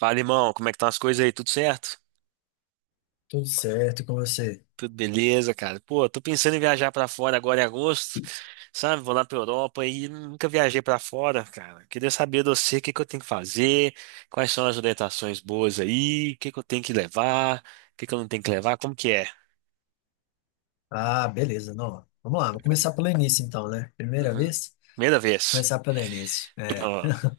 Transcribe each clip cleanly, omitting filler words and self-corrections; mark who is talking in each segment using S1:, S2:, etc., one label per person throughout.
S1: Fala, irmão, como é que estão as coisas aí? Tudo certo?
S2: Tudo certo com você?
S1: Tudo beleza, cara. Pô, tô pensando em viajar pra fora agora em agosto, sabe? Vou lá pra Europa e nunca viajei pra fora, cara. Queria saber de você o que que eu tenho que fazer, quais são as orientações boas aí, o que que eu tenho que levar, o que que eu não tenho que levar, como que é?
S2: Ah, beleza, não. Vamos lá, vou começar pelo início então, né? Primeira
S1: Uhum.
S2: vez?
S1: Primeira vez.
S2: Começar pelo início. É.
S1: Ó,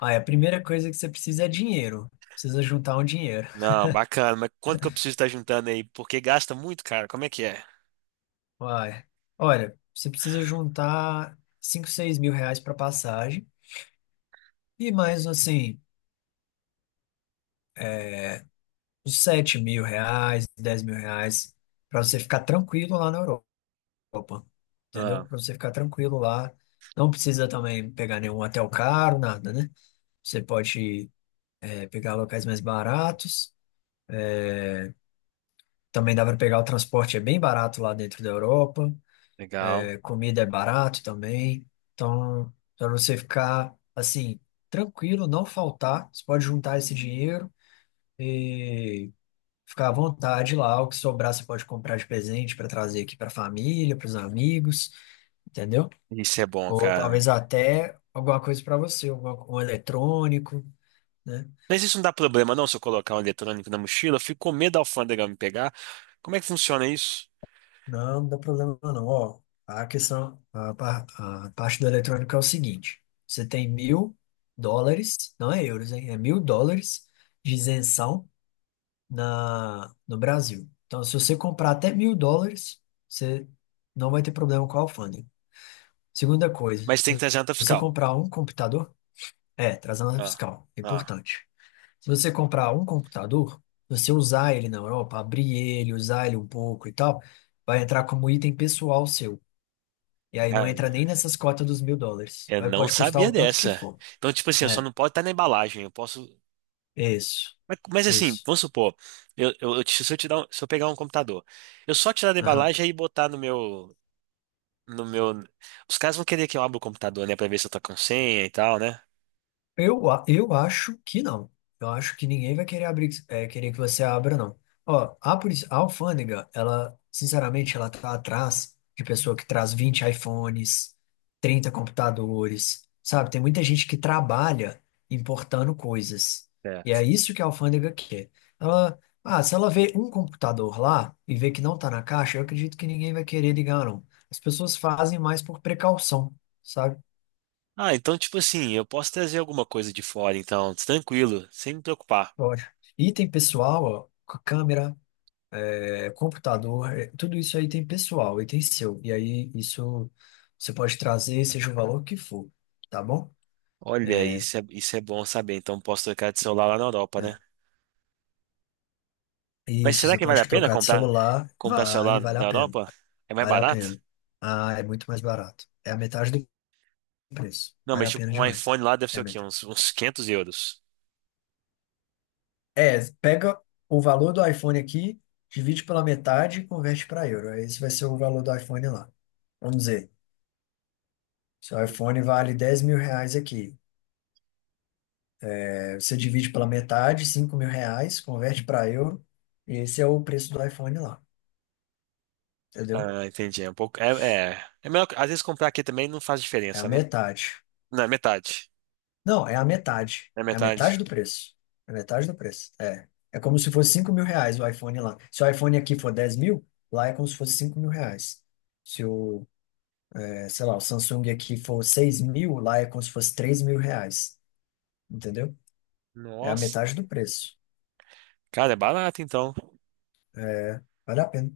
S2: Olha, a primeira coisa que você precisa é dinheiro. Precisa juntar um dinheiro.
S1: não, bacana, mas quanto que eu preciso estar juntando aí? Porque gasta muito, cara. Como é que é?
S2: Uai. Olha, você precisa juntar 5, 6 mil reais para passagem e mais, assim, uns 7 mil reais, 10 mil reais para você ficar tranquilo lá na Europa. Entendeu?
S1: Ah,
S2: Para você ficar tranquilo lá. Não precisa também pegar nenhum hotel caro, nada, né? Você pode pegar locais mais baratos. Também dá para pegar o transporte, é bem barato lá dentro da Europa.
S1: legal.
S2: É, comida é barato também. Então, para você ficar assim, tranquilo, não faltar, você pode juntar esse dinheiro e ficar à vontade lá. O que sobrar você pode comprar de presente para trazer aqui para a família, para os amigos, entendeu?
S1: Isso é bom,
S2: Ou
S1: cara.
S2: talvez até alguma coisa para você, um eletrônico, né?
S1: Mas isso não dá problema, não, se eu colocar um eletrônico na mochila, eu fico com medo da alfândega me pegar. Como é que funciona isso?
S2: Não, não dá problema não. Ó, a questão, a parte do eletrônico é o seguinte: você tem mil dólares, não é euros, hein? É mil dólares de isenção no Brasil. Então, se você comprar até mil dólares, você não vai ter problema com a alfândega. Segunda coisa,
S1: Mas tem que
S2: se
S1: trazer nota
S2: você
S1: fiscal.
S2: comprar um computador, trazendo
S1: Ah,
S2: fiscal, é
S1: ah,
S2: importante. Se você comprar um computador, você usar ele na Europa, abrir ele, usar ele um pouco e tal, vai entrar como item pessoal seu. E aí não entra nem
S1: ah,
S2: nessas cotas dos mil dólares.
S1: eu
S2: Aí
S1: não
S2: pode custar
S1: sabia
S2: o tanto que
S1: dessa.
S2: for.
S1: Então, tipo assim, eu só
S2: É,
S1: não posso estar na embalagem, eu posso.
S2: isso,
S1: Mas assim,
S2: isso.
S1: vamos supor, eu te- se eu te dar um- se eu pegar um computador, eu só tirar da
S2: Aham.
S1: embalagem e botar no meu. Os caras vão querer que eu abra o computador, né, pra ver se eu tô com senha e tal, né?
S2: Eu acho que não. Eu acho que ninguém vai querer abrir, querer que você abra, não. Ó, a alfândega, ela, sinceramente, ela tá atrás de pessoa que traz 20 iPhones, 30 computadores, sabe? Tem muita gente que trabalha importando coisas. E
S1: Certo.
S2: é isso que a alfândega quer. Ela, Se ela vê um computador lá e vê que não tá na caixa, eu acredito que ninguém vai querer ligar, não. As pessoas fazem mais por precaução, sabe?
S1: Ah, então, tipo assim, eu posso trazer alguma coisa de fora, então, tranquilo, sem me preocupar.
S2: Pode. Item pessoal, ó, câmera, computador, tudo isso aí tem pessoal e tem seu. E aí isso você pode trazer, seja o valor que for, tá bom?
S1: Olha,
S2: É,
S1: isso é bom saber. Então posso trocar de celular lá na Europa, né?
S2: é.
S1: Mas
S2: Isso,
S1: será
S2: você
S1: que vale
S2: pode
S1: a pena
S2: trocar de
S1: comprar,
S2: celular,
S1: comprar
S2: vale,
S1: celular
S2: vale
S1: na
S2: a pena.
S1: Europa? É mais
S2: Vale a
S1: barato?
S2: pena. Ah, é muito mais barato. É a metade do preço.
S1: Não,
S2: Vale
S1: mas
S2: a pena
S1: tipo, um
S2: demais.
S1: iPhone lá deve
S2: É
S1: ser
S2: a
S1: o quê?
S2: metade.
S1: Uns quinhentos euros.
S2: É, pega o valor do iPhone aqui, divide pela metade e converte para euro. Esse vai ser o valor do iPhone lá. Vamos dizer. Seu iPhone vale R$ 10.000 aqui. É, você divide pela metade, R$ 5.000, converte para euro, e esse é o preço do iPhone lá, entendeu?
S1: Ah, entendi. É um pouco. É, melhor. Às vezes comprar aqui também não faz
S2: É a
S1: diferença, né?
S2: metade.
S1: Não, é metade.
S2: Não, é a metade.
S1: É
S2: É a
S1: metade.
S2: metade do preço. É a metade do preço. É. É como se fosse 5 mil reais o iPhone lá. Se o iPhone aqui for 10 mil, lá é como se fosse 5 mil reais. Se o, sei lá, o Samsung aqui for 6 mil, lá é como se fosse R$ 3.000. Entendeu? É a
S1: Nossa.
S2: metade do preço.
S1: Cara, é barato então.
S2: É, vale a pena.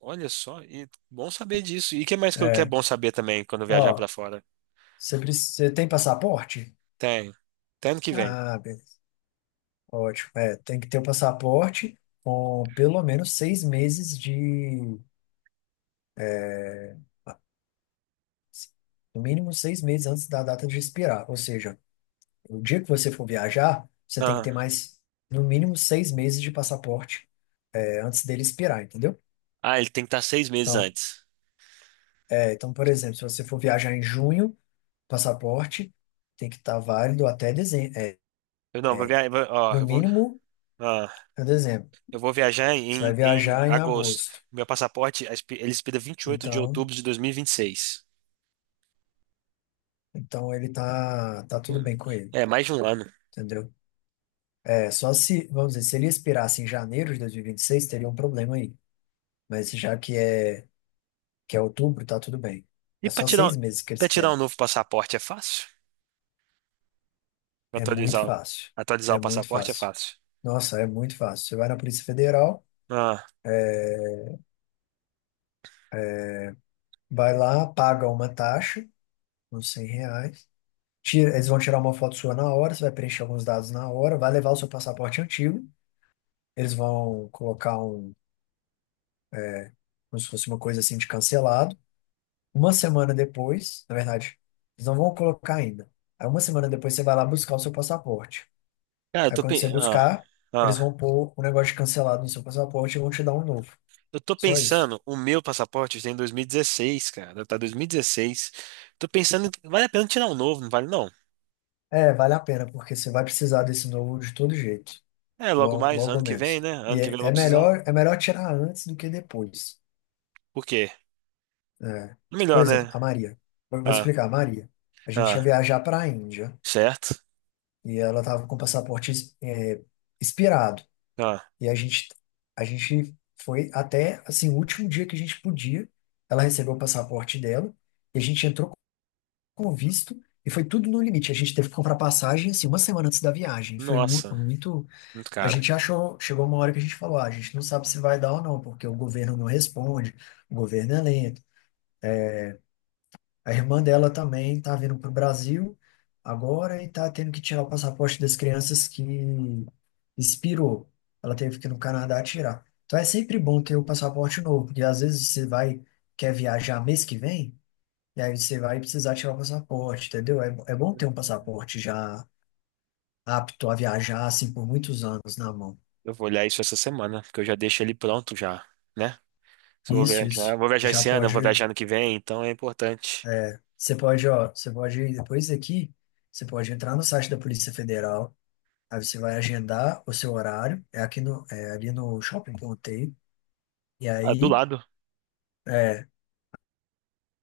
S1: Olha só, e bom saber disso. E o que mais que, eu- que é
S2: É.
S1: bom saber também quando eu viajar
S2: Ó,
S1: pra fora?
S2: Você tem passaporte?
S1: Tem. Até ano que vem.
S2: Ah, beleza. Ótimo. É, tem que ter o passaporte com pelo menos 6 meses de. No mínimo seis meses antes da data de expirar. Ou seja, o dia que você for viajar, você tem que ter
S1: Ah,
S2: mais, no mínimo, seis meses de passaporte, antes dele expirar, entendeu?
S1: ah, ele tem que estar 6 meses
S2: Então,
S1: antes.
S2: por exemplo, se você for viajar em junho, o passaporte tem que estar válido até dezembro. É,
S1: Eu não, vou viajar, ó,
S2: no
S1: eu vou,
S2: mínimo,
S1: ah,
S2: é dezembro.
S1: eu vou viajar
S2: Você vai
S1: em, em
S2: viajar em
S1: agosto.
S2: agosto.
S1: Meu passaporte, a expi- ele expira vinte e oito de
S2: Então.
S1: outubro de 2026.
S2: Então ele tá tudo
S1: Hum,
S2: bem com ele,
S1: É, mais de um ano.
S2: entendeu? É, só se, vamos dizer, se ele expirasse em janeiro de 2026, teria um problema aí. Mas já que é outubro, tá tudo bem.
S1: E
S2: É
S1: para
S2: só
S1: tirar,
S2: seis
S1: um-
S2: meses que eles
S1: pra tirar um
S2: pedem.
S1: novo passaporte é fácil?
S2: É muito
S1: Atualizar, o-
S2: fácil.
S1: atualizar
S2: É
S1: o
S2: muito
S1: passaporte é
S2: fácil.
S1: fácil.
S2: Nossa, é muito fácil. Você vai na Polícia Federal,
S1: Ah,
S2: vai lá, paga uma taxa, uns R$ 100. Tira, eles vão tirar uma foto sua na hora, você vai preencher alguns dados na hora, vai levar o seu passaporte antigo. Eles vão colocar um, como se fosse uma coisa assim de cancelado. Uma semana depois, na verdade, eles não vão colocar ainda. Aí uma semana depois você vai lá buscar o seu passaporte.
S1: cara, eu
S2: Aí
S1: tô,
S2: quando você
S1: pe- ah,
S2: buscar, eles
S1: ah,
S2: vão pôr o negócio de cancelado no seu passaporte e vão te dar um novo.
S1: eu tô
S2: Só isso.
S1: pensando, o meu passaporte tem 2016, cara, tá 2016. Tô pensando, em- vale a pena tirar um novo, não vale não?
S2: É, vale a pena, porque você vai precisar desse novo de todo jeito.
S1: É, logo
S2: Logo,
S1: mais,
S2: logo
S1: ano que vem,
S2: menos.
S1: né? Ano
S2: E
S1: que
S2: é,
S1: vem eu
S2: é
S1: vou precisar.
S2: melhor, é melhor tirar antes do que depois.
S1: Por quê?
S2: É. Por
S1: Melhor,
S2: exemplo,
S1: né?
S2: a Maria. Eu vou te explicar, a Maria. A gente ia
S1: Ah,
S2: viajar para a Índia
S1: certo?
S2: e ela estava com o passaporte, é, expirado.
S1: Ah,
S2: E a gente foi até, assim, o último dia que a gente podia. Ela recebeu o passaporte dela e a gente entrou com o visto e foi tudo no limite. A gente teve que comprar passagem, assim, uma semana antes da viagem. Foi mu-
S1: nossa,
S2: muito...
S1: muito
S2: A
S1: caro.
S2: gente achou. Chegou uma hora que a gente falou, ah, a gente não sabe se vai dar ou não, porque o governo não responde, o governo é lento. A irmã dela também está vindo para o Brasil agora e está tendo que tirar o passaporte das crianças que expirou. Ela teve que ir no Canadá tirar. Então é sempre bom ter o passaporte novo, porque às vezes você vai, quer viajar mês que vem, e aí você vai precisar tirar o passaporte, entendeu? É bom ter um passaporte já apto a viajar, assim, por muitos anos na mão.
S1: Eu vou olhar isso essa semana, porque eu já deixo ele pronto já, né? Se eu
S2: Isso, isso.
S1: vou viajar
S2: Já
S1: esse ano, eu vou
S2: pode.
S1: viajar ano que vem, então é importante.
S2: Você pode, ó, você pode, depois daqui, você pode entrar no site da Polícia Federal. Aí você vai agendar o seu horário, é aqui no, é ali no shopping que eu montei. E
S1: Ah, do
S2: aí,
S1: lado.
S2: é,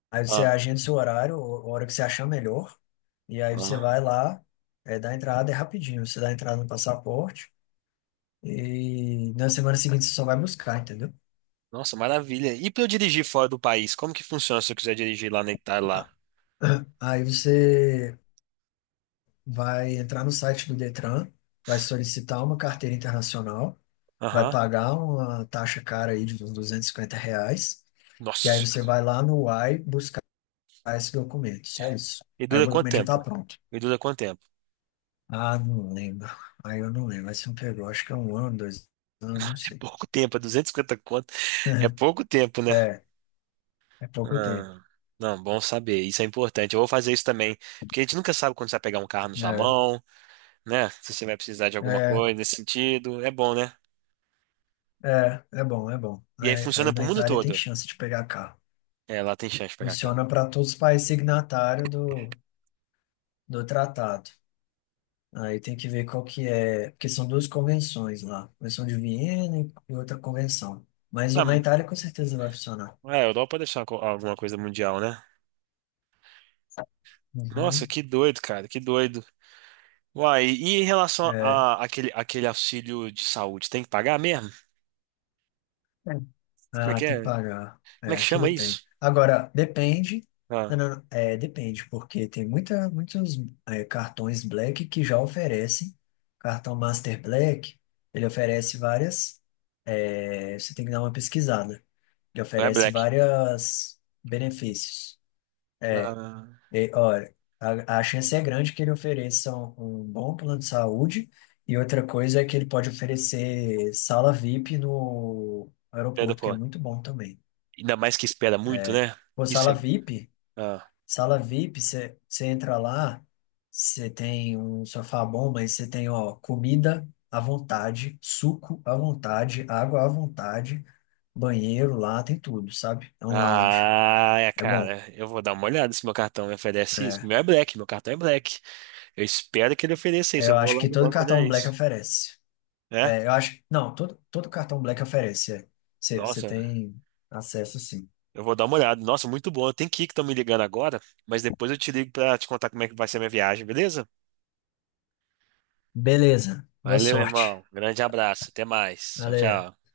S2: aí você
S1: Ah,
S2: agenda o seu horário, a hora que você achar melhor. E aí você
S1: ah.
S2: vai lá, dá a entrada, é rapidinho. Você dá a entrada no passaporte e na semana seguinte você só vai buscar, entendeu?
S1: Nossa, maravilha. E pra eu dirigir fora do país, como que funciona se eu quiser dirigir lá na Itália
S2: Ah,
S1: lá?
S2: aí você vai entrar no site do Detran, vai solicitar uma carteira internacional, vai
S1: Aham.
S2: pagar uma taxa cara aí de uns R$ 250. E
S1: Nossa
S2: aí você
S1: Senhora.
S2: vai lá no uai. Ah, esse documento, só isso.
S1: E
S2: Aí o
S1: dura quanto
S2: documento já
S1: tempo?
S2: tá pronto.
S1: E dura quanto tempo?
S2: Ah, não lembro. Aí eu não lembro. Aí você me pegou, acho que é um ano, 2 anos, não
S1: É
S2: sei.
S1: pouco tempo, é 250 conto. É pouco tempo, né?
S2: É, é pouco tempo.
S1: Ah, não, bom saber. Isso é importante. Eu vou fazer isso também. Porque a gente nunca sabe quando você vai pegar um carro na sua
S2: É,
S1: mão. Né? Se você vai precisar de alguma
S2: é,
S1: coisa nesse sentido, é bom, né?
S2: é bom.
S1: E aí
S2: Aí,
S1: funciona pro
S2: na
S1: mundo
S2: Itália tem
S1: todo.
S2: chance de pegar carro.
S1: É, lá tem chance de pegar carro.
S2: Funciona para todos os países signatários do tratado. Aí tem que ver qual que é, porque são duas convenções lá, Convenção de Viena e outra convenção. Mas na
S1: Ah,
S2: Itália com certeza vai funcionar.
S1: é, a Europa deve ser uma co- alguma coisa mundial, né? Nossa,
S2: Uhum.
S1: que doido, cara, que doido. Uai, e em relação
S2: É.
S1: a aquele, aquele auxílio de saúde, tem que pagar mesmo? Como é
S2: Ah,
S1: que
S2: tem
S1: é?
S2: que
S1: Como
S2: pagar.
S1: é
S2: É,
S1: que chama
S2: aquilo tem.
S1: isso?
S2: Agora, depende.
S1: Ah,
S2: Não, não, não, depende, porque tem muitos cartões Black que já oferecem. Cartão Master Black, ele oferece várias. Você tem que dar uma pesquisada. Ele
S1: não é
S2: oferece
S1: Black.
S2: vários benefícios.
S1: Ah,
S2: E, olha, a chance é grande que ele ofereça um bom plano de saúde, e outra coisa é que ele pode oferecer sala VIP no
S1: é da
S2: aeroporto, que é
S1: porra.
S2: muito bom também.
S1: Ainda mais que espera muito,
S2: É.
S1: né?
S2: Pô,
S1: Isso
S2: sala
S1: é.
S2: VIP,
S1: Ah.
S2: sala VIP, você entra lá, você tem um sofá bom, mas você tem, ó, comida à vontade, suco à vontade, água à vontade, banheiro lá, tem tudo, sabe? É um lounge.
S1: Ah, é,
S2: É bom.
S1: cara, eu vou dar uma olhada se meu cartão me oferece isso.
S2: É.
S1: Meu é Black, meu cartão é Black. Eu espero que ele ofereça
S2: É,
S1: isso. Eu
S2: eu
S1: vou
S2: acho
S1: lá
S2: que
S1: no
S2: todo
S1: banco olhar
S2: cartão Black
S1: isso.
S2: oferece.
S1: É?
S2: É, eu acho. Não, todo cartão Black oferece. É. Você
S1: Nossa,
S2: tem acesso, sim.
S1: eu vou dar uma olhada. Nossa, muito bom. Eu tenho que ir que estão me ligando agora, mas depois eu te ligo pra te contar como é que vai ser a minha viagem, beleza?
S2: Beleza. Boa
S1: Valeu,
S2: sorte.
S1: irmão. Grande abraço. Até mais. Tchau,
S2: Valeu.
S1: tchau.